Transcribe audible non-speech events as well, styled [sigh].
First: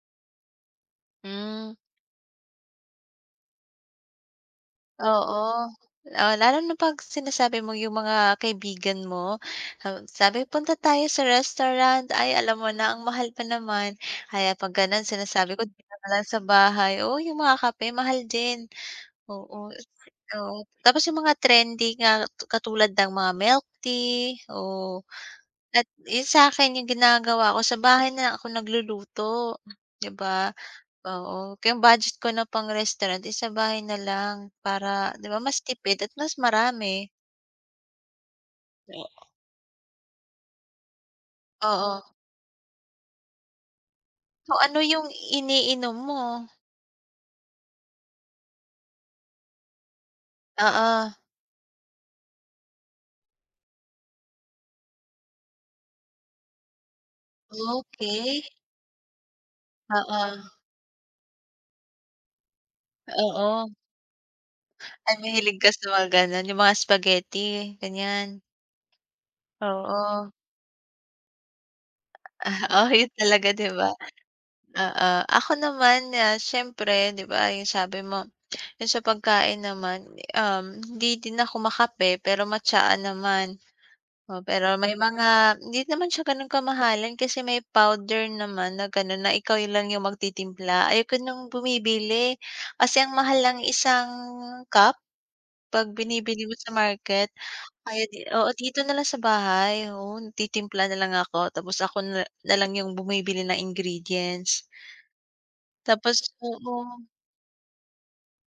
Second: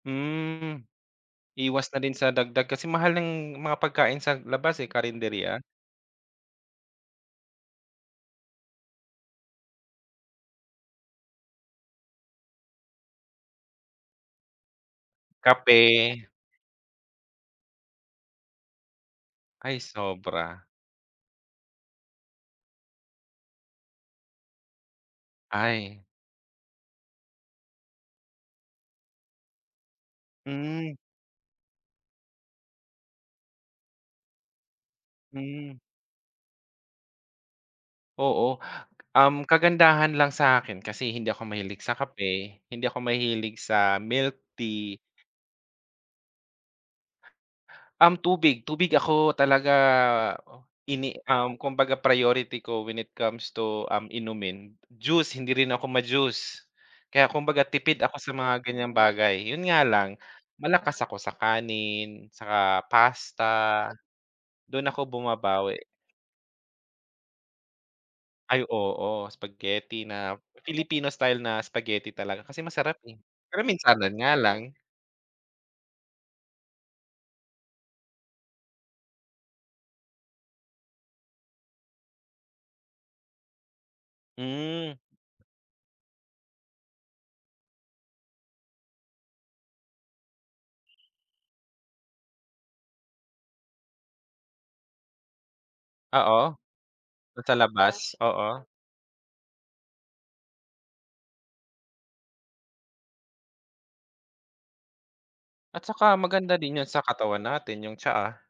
Hmm. Hmm. Iwas na din sa dagdag, kasi mahal ng mga pagkain sa labas, eh, karinderya. Oo. Oh, lalo na 'pag sinasabi mo yung mga kaibigan mo, haw sabi, "Punta tayo sa restaurant." Ay alam mo na ang mahal pa naman, kaya 'pag gano'n sinasabi ko dito na lang Kape. sa bahay. Oo, yung mga kape, mahal din. Oo, Ay, [unintelligible] oo, sobra. tapos yung mga trendy nga katulad ng mga milktea, oh. At, Ay. eh, sa'kin yung ginagawa ko sa bahay na lang ako nagluluto, 'di ba? Hmm. Oo, kaya ang budget ko na pang restaurant is sa bahay na lang para, 'di ba, mas Hmm. tipid at mas marami. Oo, Oh. um, kagandahan lang sa'kin kasi hindi ako mahilig sa Oo. kape, hindi ako mahilig sa So, ano milktea yung iniinom mo? Um, tubig. Tubig ako talaga o Oo. ini um, kumbaga priority ko when it comes to, um, inumin, juice hindi rin ako ma-juice. Kaya kumbaga tipid ako sa Okey. mga ganyang bagay, 'yun nga lang Oo. malakas ako sa kanin saka pasta, Oo. do'n ako Ay, mahilig ka bumabawi. sa mga gano'n, yung mga spaghetti, ganyan? Ay, oo, spaghetti Oo. na Filipino style na spaghetti talaga kasi Ah, oh, masarap, 'yun eh. talaga, Pero 'di ba? minsanan nga lang. Oo, ako naman, ah, siyempre 'di ba, yung sabi mo, yung sa pagkain naman, eh, um, hindi din ako ma-kape pero ma-tsaa naman. Oh, pero Hmm. may mga hindi naman siya gano'n kamahalan kasi may powder naman na gano'n na ikaw yung lang magtitimpla. Ayoko ng bumibili, kasi ang mahal ng isang cup. 'Pag Oo. binibili mo sa market, Do'n sa kaya labas, di oo, oo. dito na lang sa bahay, oo, nagtitimpla na lang ako tapos ako na na lang yung bumibili ng ingredients. At saka Tapos maganda din 'yun sa oo. katawan natin yung tsaa.